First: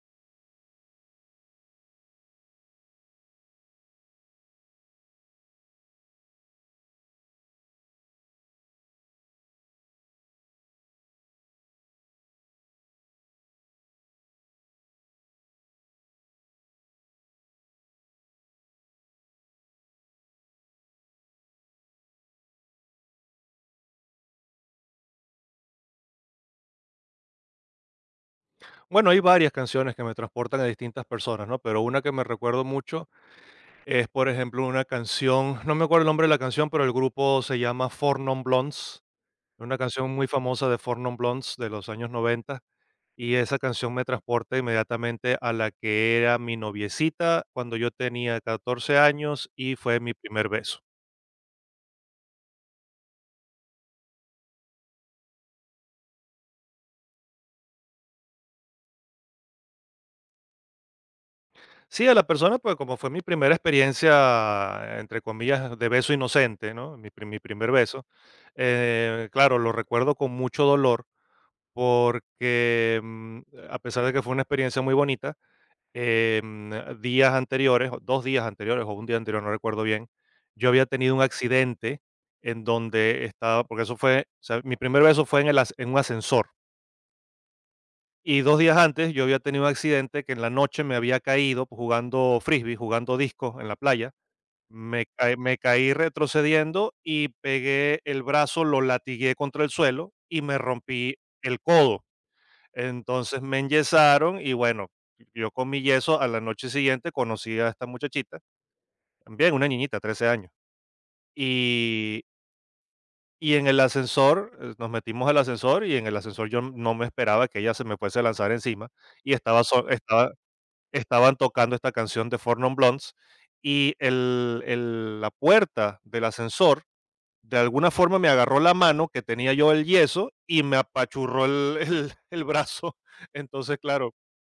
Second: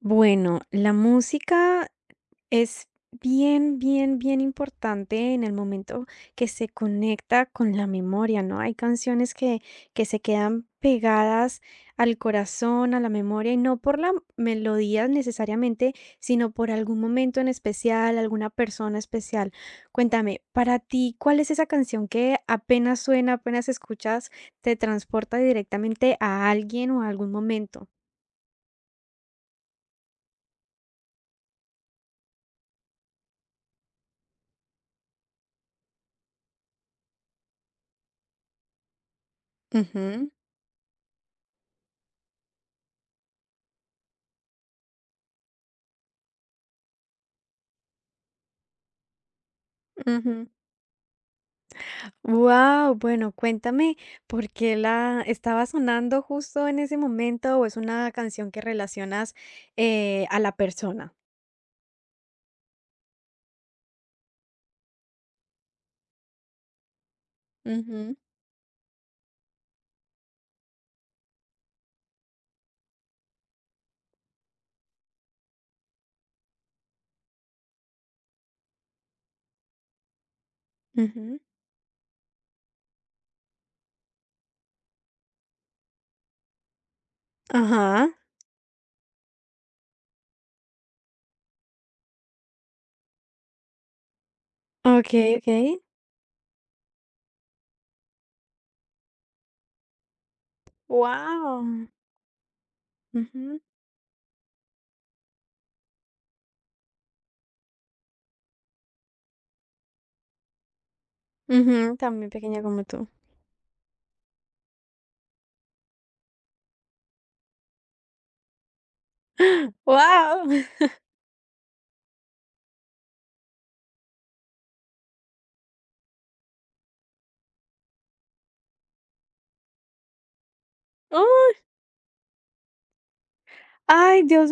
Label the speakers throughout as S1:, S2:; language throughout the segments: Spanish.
S1: Bueno, la música es bien, bien, bien importante en el momento que se conecta con la memoria, ¿no? Hay canciones que se quedan pegadas al corazón, a la memoria, y no por la melodía necesariamente, sino por algún momento en especial, alguna persona especial. Cuéntame, para ti, ¿cuál es esa canción que apenas suena, apenas escuchas, te transporta directamente a alguien o a algún momento?
S2: Bueno, hay varias canciones que me transportan a distintas personas, ¿no? Pero una que me recuerdo mucho es, por ejemplo, una canción, no me acuerdo el nombre de la canción, pero el grupo se llama Four Non Blondes, una canción muy
S1: Ujú,
S2: famosa de Four Non Blondes de los años 90, y esa canción me transporta inmediatamente a la que era mi noviecita cuando yo tenía 14 años y fue mi
S1: ujú.
S2: primer beso.
S1: Wow, bueno, cuéntame, ¿por qué la estaba sonando justo en ese momento o es una canción que relacionas, a la persona?
S2: Sí, a la persona, pues como fue mi primera experiencia, entre comillas, de beso inocente, ¿no? Mi primer beso.
S1: Ujú,
S2: Claro, lo recuerdo con mucho dolor porque a pesar de que fue una experiencia muy bonita, días anteriores, o dos días anteriores o un día anterior, no recuerdo bien, yo había tenido un
S1: ujú.
S2: accidente en donde estaba, porque eso fue, o sea, mi primer beso fue en, en un ascensor
S1: Ajá,
S2: y 2 días antes yo había tenido un accidente que en la noche me había caído jugando frisbee, jugando disco en la playa. Me
S1: okey,
S2: caí me
S1: okey.
S2: caí retrocediendo y pegué el brazo, lo latigué contra el suelo y me rompí el
S1: Wow,
S2: codo. Entonces me
S1: Ujú,
S2: enyesaron y bueno, yo con mi yeso a la noche siguiente conocí a esta muchachita, también una niñita, 13 años.
S1: ujú,
S2: Y
S1: también pequeña como tú.
S2: y en el ascensor, nos metimos al ascensor y en el ascensor yo no me esperaba que ella se me fuese a lanzar encima y
S1: Wow,
S2: estaban tocando esta canción de Four Non Blondes y el la puerta del ascensor, de alguna forma me agarró la mano que tenía yo el yeso y me apachurró
S1: ¡Uy!
S2: el el brazo. Entonces, claro,
S1: Ay, Dios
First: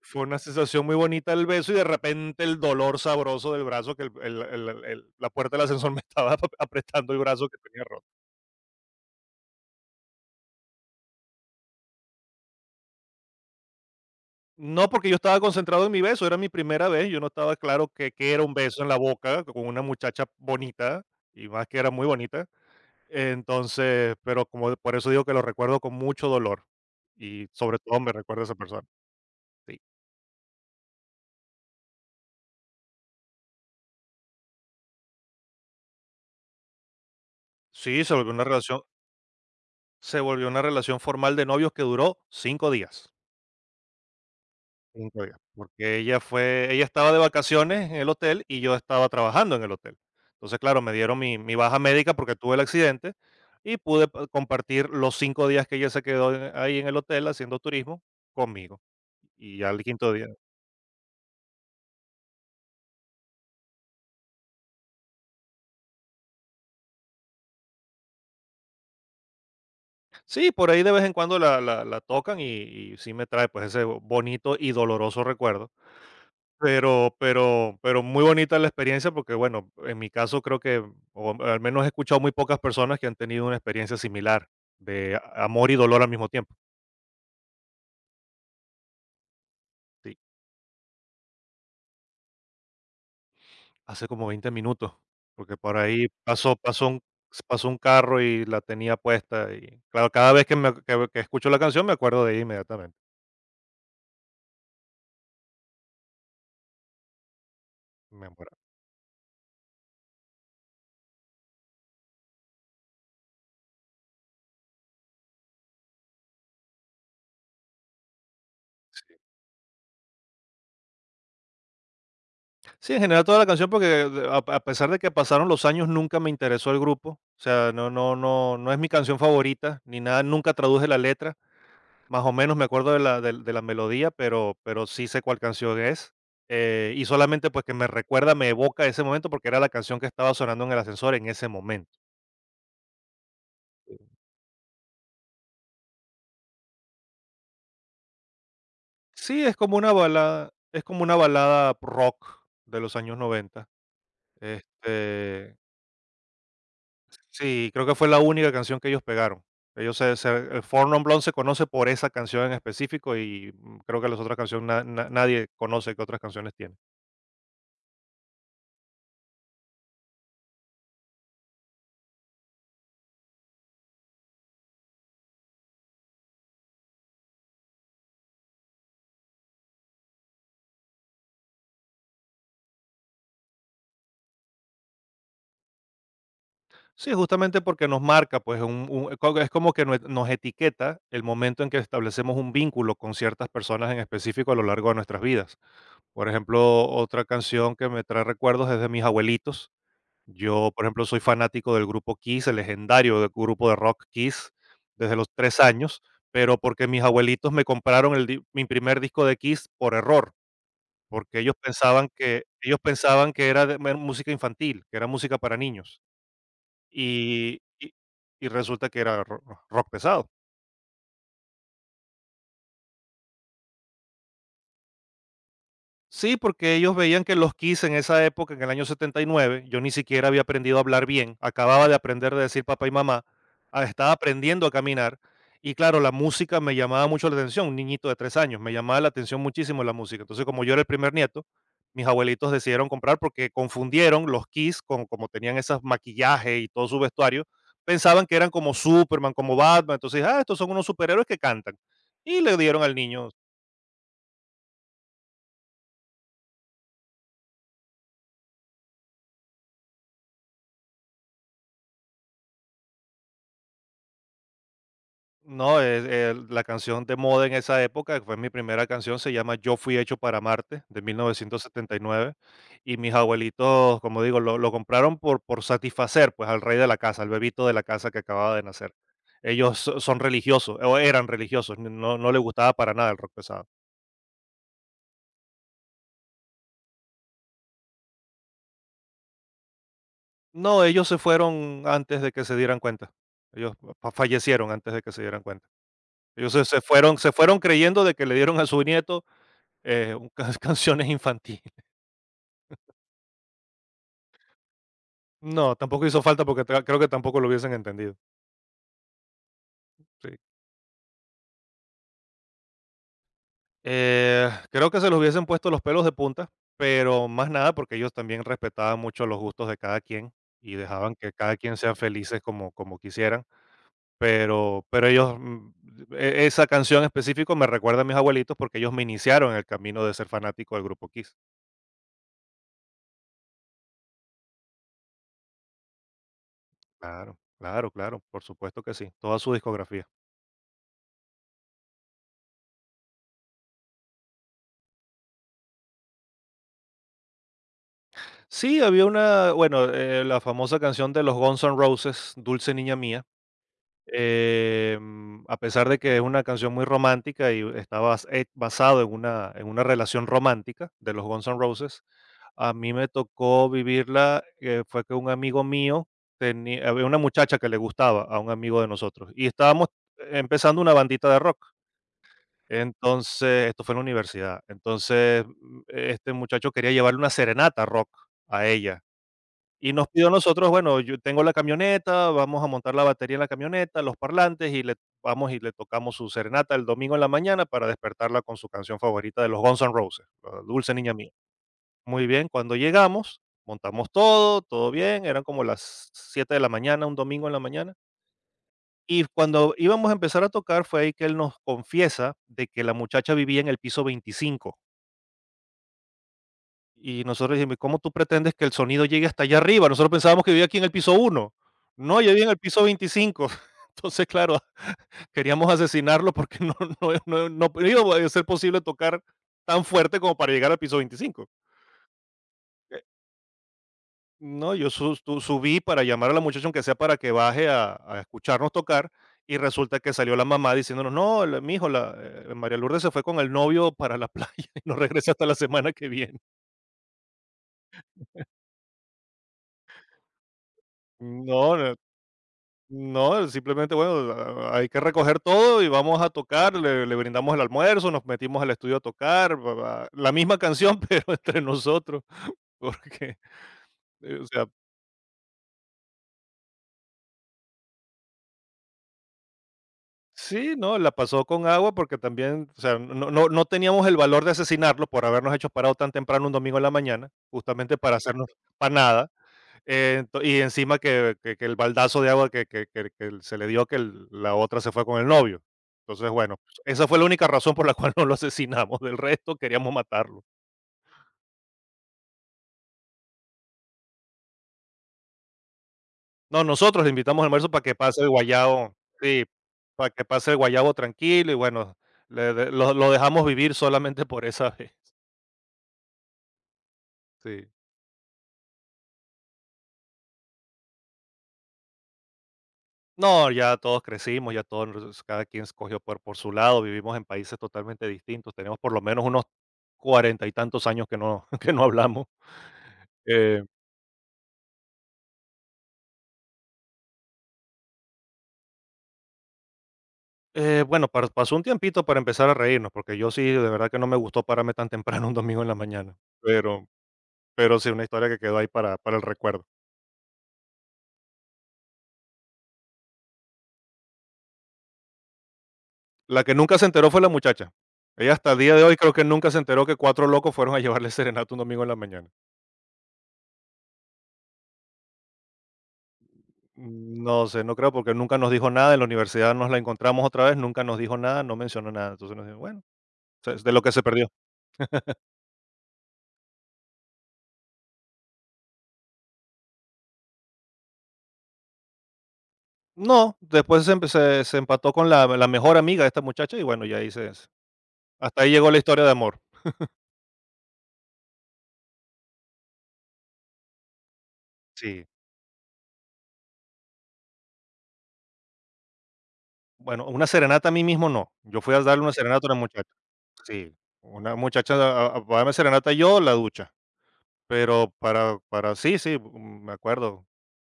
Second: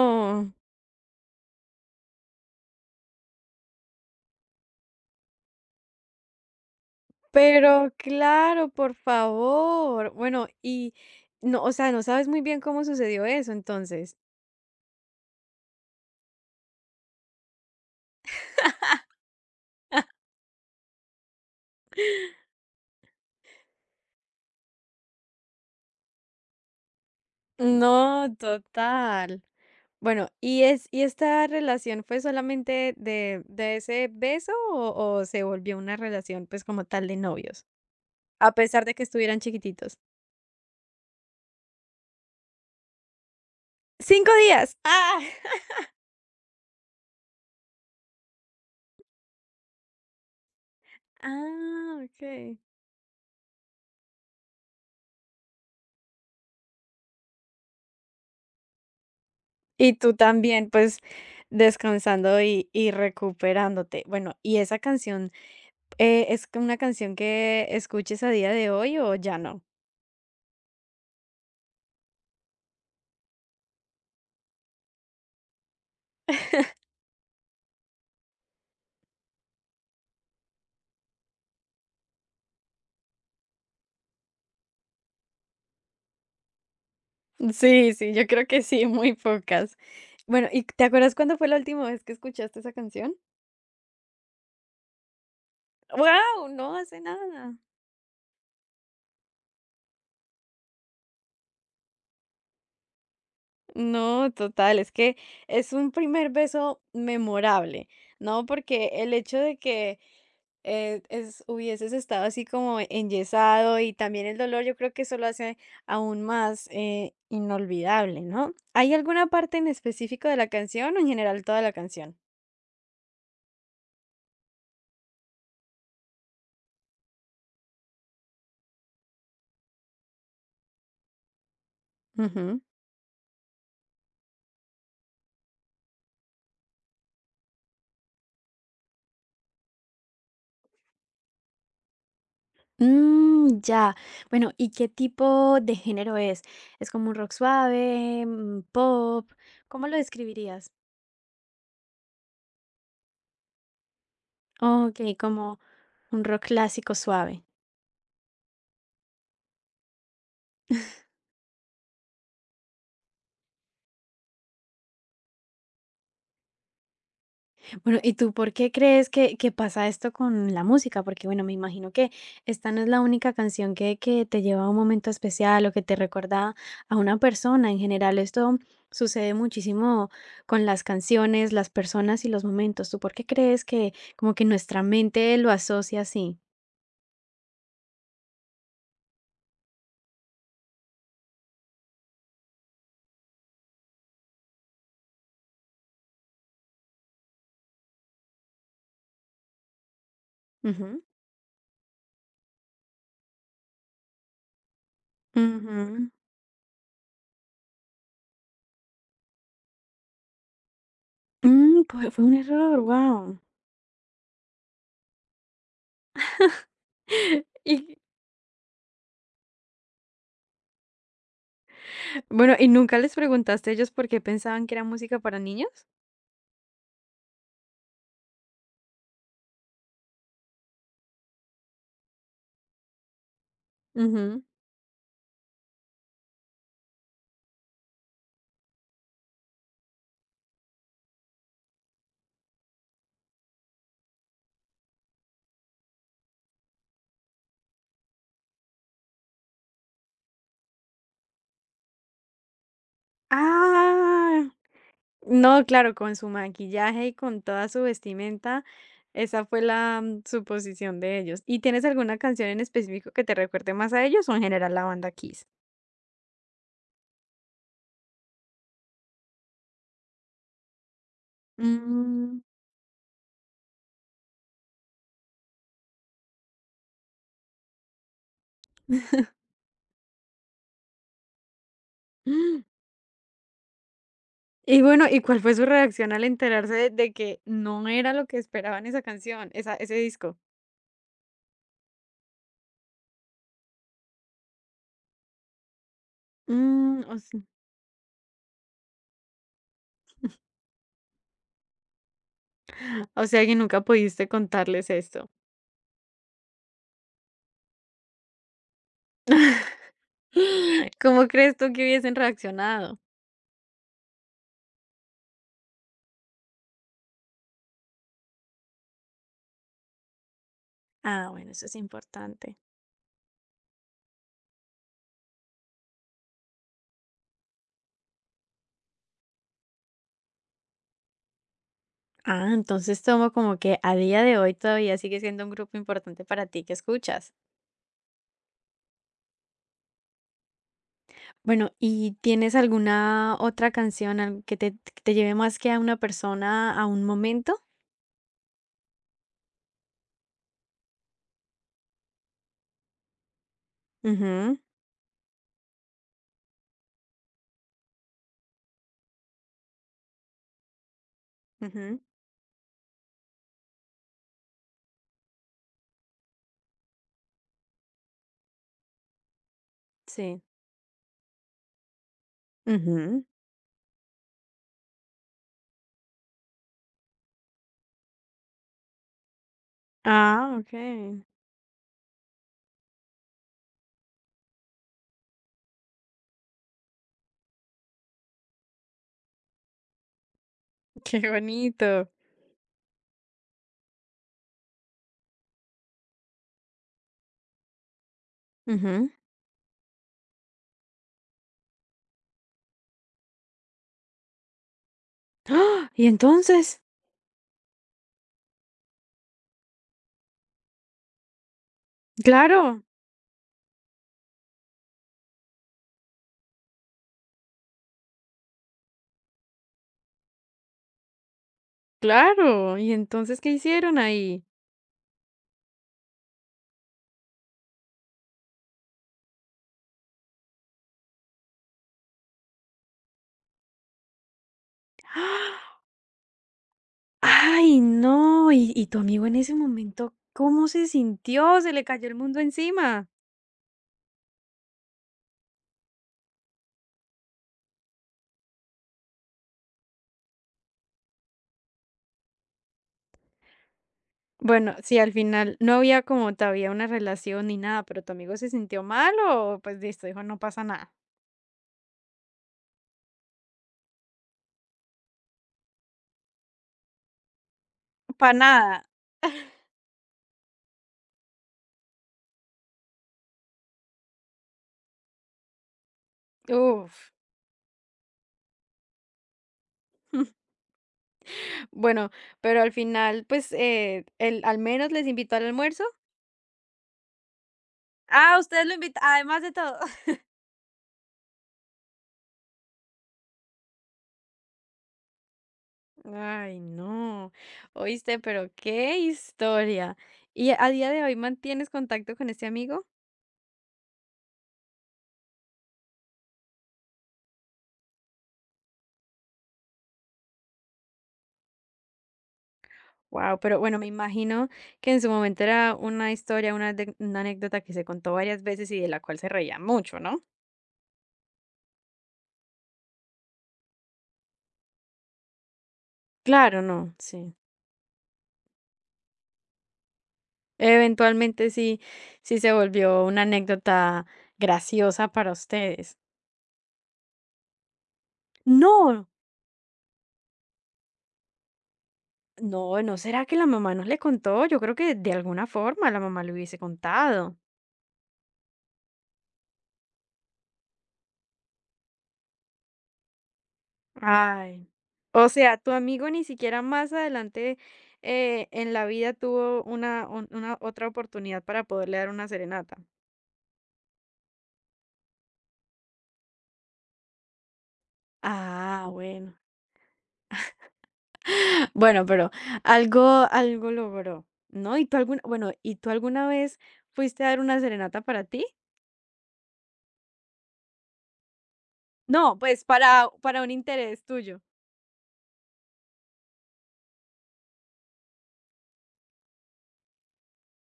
S2: fue una sensación muy bonita el beso y de repente el dolor sabroso del brazo que el la puerta del ascensor me estaba ap apretando el brazo que tenía
S1: Pero
S2: roto.
S1: claro, por favor. Bueno, y no, o sea, no sabes muy bien cómo sucedió eso, entonces.
S2: No, porque yo estaba concentrado en mi beso, era mi primera vez, yo no estaba claro que era un beso en la boca con una muchacha bonita, y más que era muy bonita. Entonces, pero como por eso digo que lo recuerdo con mucho dolor y sobre todo me
S1: No,
S2: recuerda a esa persona.
S1: total.
S2: Sí,
S1: Bueno, ¿y es y esta relación fue solamente de ese beso o se volvió una relación, pues, como tal de novios?
S2: sí, se volvió una
S1: A
S2: relación,
S1: pesar de que estuvieran chiquititos.
S2: se volvió una relación formal de novios que duró 5 días.
S1: ¡Cinco días! ¡Ah!
S2: 5 días, porque ella fue, ella estaba de vacaciones en el hotel y yo estaba trabajando en el hotel. Entonces, claro, me dieron mi baja
S1: Ah,
S2: médica porque tuve
S1: okey.
S2: el accidente y pude compartir los 5 días que ella se quedó ahí en el hotel haciendo turismo conmigo. Y ya el
S1: Y
S2: quinto
S1: tú
S2: día
S1: también, pues, descansando y recuperándote. Bueno, ¿y esa canción, es c una canción que escuches a día de hoy o ya no?
S2: sí, por ahí de vez en cuando la tocan y sí me trae pues ese bonito y doloroso recuerdo. Pero muy bonita la experiencia porque bueno, en mi caso creo que, o al menos he escuchado muy pocas personas que han tenido una experiencia similar de amor y dolor al mismo tiempo.
S1: Sí, sí, yo creo que sí, muy pocas.
S2: Sí,
S1: Bueno, ¿y te acuerdas cuándo fue la última vez que escuchaste esa canción?
S2: hace como 20 minutos, porque por ahí
S1: Wow, no hace nada.
S2: pasó un carro y la tenía puesta y claro, cada vez que, que escucho la canción me acuerdo de ella inmediatamente.
S1: No, total, es que es un primer beso memorable,
S2: Me
S1: ¿no?
S2: muero.
S1: Porque el hecho de que hubieses estado así como enyesado y también el dolor, yo creo que eso lo hace aún más inolvidable, ¿no? ¿Hay
S2: Sí.
S1: alguna parte en específico de la canción o en general toda la canción?
S2: Sí, en general toda la canción, porque a pesar de que pasaron los años, nunca me interesó el grupo. O sea, no es mi canción favorita, ni nada, nunca traduje la letra. Más o menos
S1: Ujú.
S2: me acuerdo de la melodía, pero sí sé cuál canción es. Y solamente pues que me recuerda, me evoca ese momento, porque era la canción que estaba sonando en el ascensor en ese momento.
S1: Mm, ya. Bueno, ¿y qué tipo de género es? ¿Es como un rock suave, pop?
S2: Sí, es como
S1: ¿Cómo
S2: una
S1: lo
S2: balada,
S1: describirías?
S2: es como una balada rock de los años 90.
S1: Okey,
S2: Este,
S1: como un rock clásico suave.
S2: Sí, creo que fue la única canción que ellos pegaron. El Four Non Blondes se conoce por esa canción en específico y creo que las otras canciones nadie conoce que otras canciones tienen.
S1: Bueno, ¿y tú por qué crees que pasa esto con la música? Porque, bueno, me imagino que esta no es la única canción que te lleva a un momento especial o que te recuerda a una persona. En general, esto sucede muchísimo con las canciones, las personas y los momentos. ¿Tú por qué crees que como que nuestra mente lo asocia así?
S2: Sí, justamente porque nos marca, pues es como que nos etiqueta el momento en que establecemos un vínculo con ciertas personas en específico a lo largo de nuestras vidas. Por ejemplo, otra canción que me trae recuerdos es de mis abuelitos. Yo, por
S1: Ujú.
S2: ejemplo, soy fanático del grupo Kiss, el legendario grupo de rock Kiss, desde los tres años,
S1: Ujú.
S2: pero porque mis abuelitos me compraron mi primer disco de Kiss por error, porque
S1: Pues, fue un
S2: ellos
S1: error,
S2: pensaban
S1: wow.
S2: que era música infantil, que era música para niños. Y, y-
S1: Y
S2: y resulta que era rock pesado.
S1: Bueno, ¿y nunca les preguntaste a ellos por qué pensaban que era música para niños?
S2: Sí, porque ellos veían que los Kiss en esa época, en el año 79, yo ni siquiera había aprendido a hablar bien, acababa de aprender de decir papá y mamá, estaba
S1: Ujú.
S2: aprendiendo a caminar y claro, la música me llamaba mucho la atención, un niñito de 3 años, me llamaba la atención muchísimo la música. Entonces, como yo era el primer nieto, mis abuelitos decidieron comprar porque confundieron los Kiss con como tenían esos maquillajes y todo su vestuario, pensaban que eran como Superman, como Batman, entonces, estos son unos superhéroes que cantan. Y le dieron al niño
S1: Ah, no, claro, con su maquillaje y con toda su vestimenta, esa fue la suposición de ellos. ¿Y tienes alguna canción en específico que te recuerde más a ellos o en general la banda Kiss?
S2: no, la canción de moda en esa época, que fue mi primera canción, se llama Yo fui hecho para Marte, de 1979,
S1: Mm.
S2: y nueve. Y mis abuelitos, como digo, lo compraron por satisfacer, pues, al rey de la casa, al bebito de la casa que acababa de nacer. Son religiosos, o eran religiosos, no les
S1: Mm.
S2: gustaba para nada el rock pesado.
S1: Y bueno, ¿y cuál fue su reacción al enterarse de que no era lo que esperaban esa canción, ese disco?
S2: No, ellos se fueron antes de que se dieran cuenta. Ellos fallecieron antes de que se dieran cuenta. Ellos se,
S1: O
S2: se
S1: sea,
S2: fueron creyendo de que le dieron a su nieto eh, un- canciones infantiles.
S1: o sea que nunca pudiste contarles esto.
S2: No, tampoco hizo falta porque creo que tampoco lo hubiesen entendido. Sí.
S1: ¿Cómo crees tú que hubiesen reaccionado?
S2: Creo que se los hubiesen puesto los pelos de punta, pero más nada porque ellos también respetaban mucho los gustos de cada quien y dejaban
S1: Ah,
S2: que
S1: bueno,
S2: cada
S1: eso es
S2: quien sea felices
S1: importante.
S2: como quisieran. Pero ellos, esa canción en específico me recuerda a mis abuelitos porque ellos me iniciaron en el camino de ser fanático del grupo Kiss.
S1: Ah, entonces tomo como que a día de hoy todavía sigue siendo un grupo importante para ti que escuchas.
S2: Claro, claro, claro, por supuesto que sí, toda su discografía.
S1: Bueno, ¿y tienes alguna otra canción que te lleve más que a una persona a un momento?
S2: Sí, había una, bueno, la famosa canción de los Guns N' Roses, Dulce Niña Mía.
S1: Ujú,
S2: A pesar de que es una canción muy romántica y está basado en una relación romántica de los Guns N'
S1: Ujú,
S2: Roses, a mí me tocó vivirla. Fue que un amigo mío tenía, había una muchacha que le gustaba a un amigo de nosotros y estábamos
S1: Sí.
S2: empezando una bandita de rock.
S1: ujú.
S2: Entonces, esto fue en la universidad. Entonces, este muchacho quería llevarle una serenata rock a ella y nos pidió a
S1: Ah,
S2: nosotros,
S1: ok.
S2: bueno, yo tengo la camioneta, vamos a montar la batería en la camioneta, los parlantes y le vamos y le tocamos su serenata el domingo en la mañana para despertarla con su canción favorita de los Guns N' Roses, la Dulce Niña
S1: Qué
S2: Mía.
S1: bonito.
S2: Muy bien, cuando llegamos, montamos todo, todo bien, eran como las 7 de la mañana, un domingo en la mañana.
S1: Ujú.
S2: Y cuando íbamos a empezar a tocar fue ahí que él nos confiesa de que la muchacha vivía en el piso 25.
S1: ¡Ah! Y entonces,
S2: Y nosotros dijimos: "¿cómo tú pretendes que el sonido llegue hasta allá arriba?". Nosotros pensábamos que vivía aquí en el piso uno. No, yo vivía en el piso
S1: claro,
S2: 25. Entonces, claro, queríamos asesinarlo porque no no iba a ser posible tocar tan fuerte como para llegar al piso 25.
S1: claro. ¿Y
S2: Eh,
S1: entonces qué hicieron ahí?
S2: no, yo su tu subí para llamar a la muchacha, aunque sea para que baje a escucharnos tocar, y resulta que salió la mamá diciéndonos: "No, la mi hijo, María Lourdes se fue con el novio para la playa y no regresa hasta la semana que viene".
S1: Ay, no. ¿Y tu amigo en ese momento cómo se sintió? Se
S2: No,
S1: le
S2: no
S1: cayó el mundo encima.
S2: No, simplemente, bueno, hay que recoger todo y vamos a tocar, le brindamos el almuerzo, nos metimos al estudio a tocar, la misma canción, pero entre nosotros, porque, o sea,
S1: Bueno, sí, al final no había como todavía una relación ni nada, pero tu amigo se sintió mal o pues listo, dijo, no pasa
S2: sí,
S1: nada.
S2: no, la pasó con agua porque también, o sea, no teníamos el valor de asesinarlo por habernos hecho parado tan temprano un domingo en la mañana, justamente para
S1: Para
S2: hacernos
S1: nada.
S2: para nada. Ento Y encima que el baldazo de agua que se le dio que el la otra se fue con el novio. Entonces, bueno, pues, esa
S1: Uf.
S2: fue la única razón por la cual no lo asesinamos, del resto queríamos matarlo.
S1: Bueno, pero al final, pues, él al menos les invitó al almuerzo.
S2: No, nosotros le invitamos al almuerzo para que pase el
S1: Ah, ustedes lo
S2: guayabo,
S1: invitan, además
S2: sí,
S1: de todo.
S2: para que pase el guayabo tranquilo y bueno, le de lo dejamos vivir solamente por esa vez,
S1: Ay, no.
S2: sí.
S1: Oíste, pero qué historia. ¿Y a día de hoy mantienes contacto con este amigo?
S2: No, ya todos crecimos, ya todos, cada quien escogió por su lado, vivimos en países totalmente distintos, tenemos por lo menos unos 40 y tantos años que no, que no hablamos.
S1: Wow, pero
S2: Eh,
S1: bueno, me imagino que en su momento era una historia, una anécdota que se contó varias veces y de la cual se reía mucho, ¿no?
S2: bueno, pasó un tiempito para empezar a reírnos, porque yo sí, de verdad que no me gustó pararme tan temprano un domingo en la mañana,
S1: Claro,
S2: pero,
S1: no, sí.
S2: pero sí, una historia que quedó ahí para el recuerdo.
S1: Eventualmente sí, sí se volvió una anécdota graciosa para ustedes.
S2: La que nunca se enteró fue la muchacha. Ella hasta el día de hoy
S1: No,
S2: creo que nunca se enteró que cuatro locos fueron a llevarle serenata un domingo en la mañana.
S1: no, ¿no será que la mamá no le contó? Yo creo que de alguna forma la mamá le hubiese contado.
S2: No sé, no creo, porque nunca nos dijo nada, en la universidad nos la encontramos otra vez, nunca nos dijo nada, no mencionó nada. Entonces nos dijo, bueno, de lo que se perdió.
S1: Ay, o sea, tu amigo ni siquiera más adelante en la vida tuvo una otra oportunidad para poderle dar una serenata.
S2: No, después se empató con la, la mejor amiga de esta muchacha y bueno, ya ahí se... Hasta ahí llegó la
S1: Ah,
S2: historia de
S1: bueno.
S2: amor.
S1: Bueno, pero algo algo logró, ¿no? ¿Y tú
S2: Sí.
S1: alguna bueno, ¿y tú alguna vez fuiste a dar una serenata para ti?
S2: Bueno, una serenata a mí mismo no. Yo fui a darle una
S1: No,
S2: serenata a una
S1: pues
S2: muchacha.
S1: para un
S2: Sí.
S1: interés
S2: Una
S1: tuyo,
S2: muchacha para darme serenata yo, la ducha. Pero para, sí, sí, mm, me acuerdo.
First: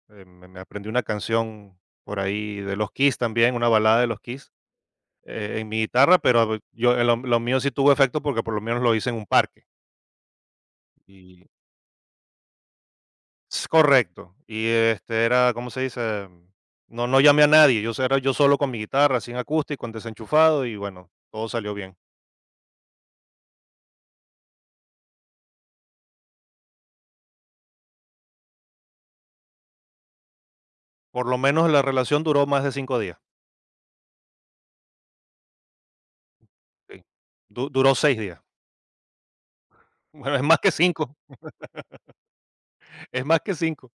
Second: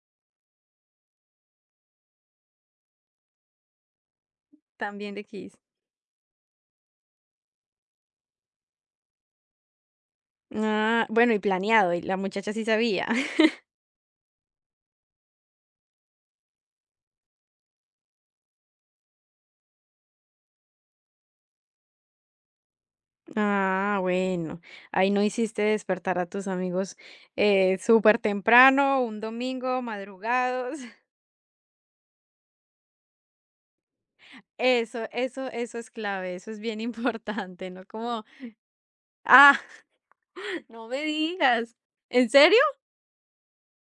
S2: Me aprendí una canción por ahí de los Kiss también, una balada de los Kiss.
S1: también de Kiss.
S2: En mi guitarra, pero yo en lo mío sí tuvo efecto porque por lo menos lo hice en un parque
S1: Ah, bueno, y
S2: y
S1: planeado, y la muchacha sí sabía.
S2: es correcto. Y, este, era, ¿cómo se dice? No llamé a nadie, yo era yo solo con mi guitarra, sin acústico, en desenchufado y bueno, todo salió bien.
S1: Ah, bueno. Ahí no hiciste despertar a tus amigos, súper temprano, un domingo, madrugados.
S2: Por lo menos la relación duró más de 5 días,
S1: Eso es clave, eso es bien
S2: sí. Du
S1: importante, ¿no?
S2: Duró 6
S1: Como,
S2: días.
S1: Ah,
S2: Bueno, es más que
S1: No me
S2: cinco
S1: digas, ¿en serio?
S2: es más que cinco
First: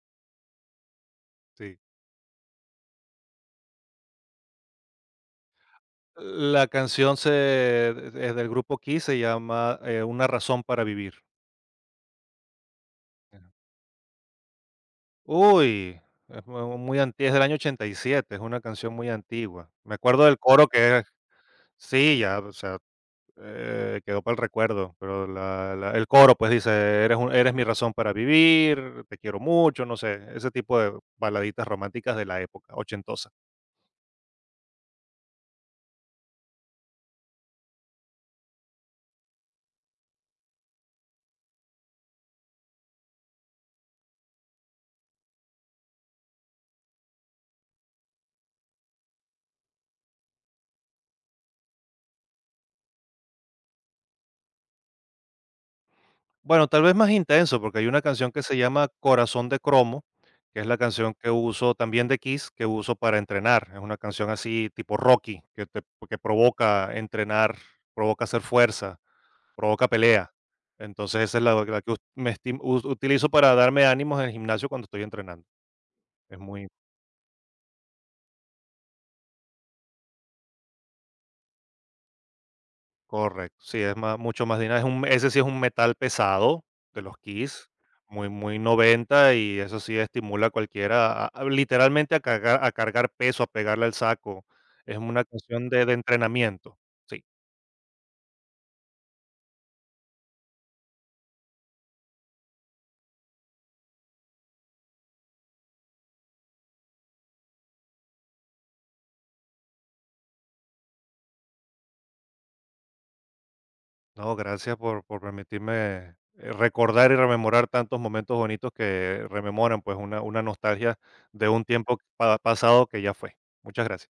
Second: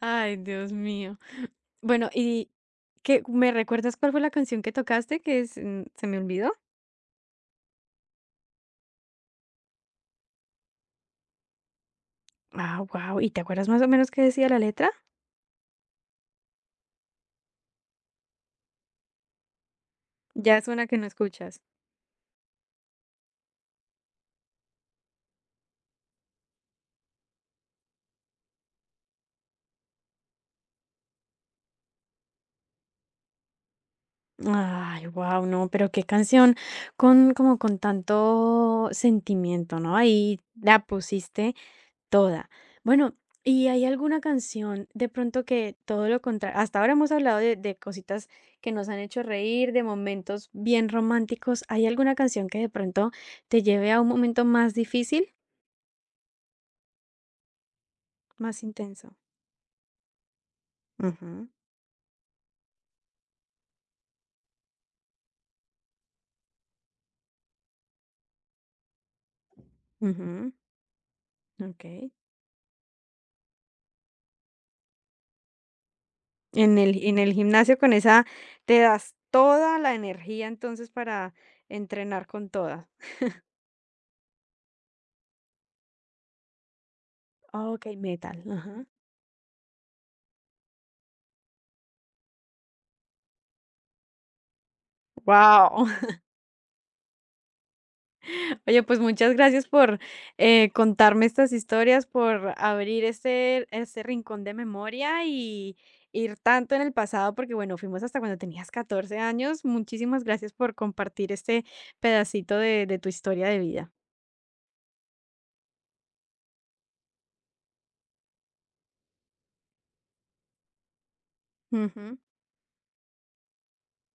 S1: Ay, Dios mío.
S2: sí.
S1: Bueno, ¿y qué, me recuerdas cuál fue la canción que tocaste que se me olvidó?
S2: La canción se es del grupo Kiss, se llama, Una razón para vivir.
S1: Ah, wow. ¿Y te acuerdas más o menos qué decía la letra?
S2: Uy, es mu muy anti es del año 87, es una canción muy antigua. Me acuerdo del
S1: Ya
S2: coro
S1: es una que
S2: que es,
S1: no escuchas.
S2: sí, ya, o sea, quedó para el recuerdo, pero la el coro, pues, dice: Eres mi razón para vivir, te quiero mucho", no sé, ese tipo de baladitas románticas de la época ochentosa.
S1: Ay, wow, no, pero qué canción con como con tanto sentimiento, ¿no? Ahí la pusiste. Toda. Bueno, ¿y hay alguna canción de pronto que todo lo contrario? Hasta ahora hemos hablado de cositas que nos han hecho reír, de momentos bien románticos. ¿Hay alguna canción que de pronto te lleve a un momento más difícil,
S2: Bueno, tal vez más intenso, porque hay una canción que se
S1: más
S2: llama
S1: intenso?
S2: Corazón de Cromo, que es la canción que
S1: Ujú,
S2: uso también de Kiss, que uso para entrenar. Es una canción así tipo Rocky, que te que provoca entrenar, provoca hacer fuerza, provoca pelea.
S1: ujú,
S2: Entonces esa es la, la
S1: ok.
S2: que utilizo para darme ánimos en el gimnasio cuando estoy entrenando. Es muy
S1: En el gimnasio con esa te das toda la energía entonces para entrenar con toda.
S2: correcto, sí, es más mucho más dinámico, es un ese sí es un metal pesado de los Kiss,
S1: Ok,
S2: muy
S1: metal.
S2: muy
S1: Ajá.
S2: noventa, y eso sí estimula a cualquiera a literalmente a cargar peso, a pegarle al saco. Es una cuestión de
S1: ¡Wow!
S2: de entrenamiento. Sí.
S1: Oye, pues muchas gracias por contarme estas historias, por abrir este rincón de memoria y ir tanto en el pasado, porque bueno, fuimos hasta cuando tenías 14 años. Muchísimas gracias por compartir este pedacito de tu historia de vida.
S2: No, gracias por permitirme, recordar y rememorar tantos momentos bonitos que rememoran, pues, una nostalgia de un tiempo
S1: Ujú.
S2: pa pasado que ya fue. Muchas gracias.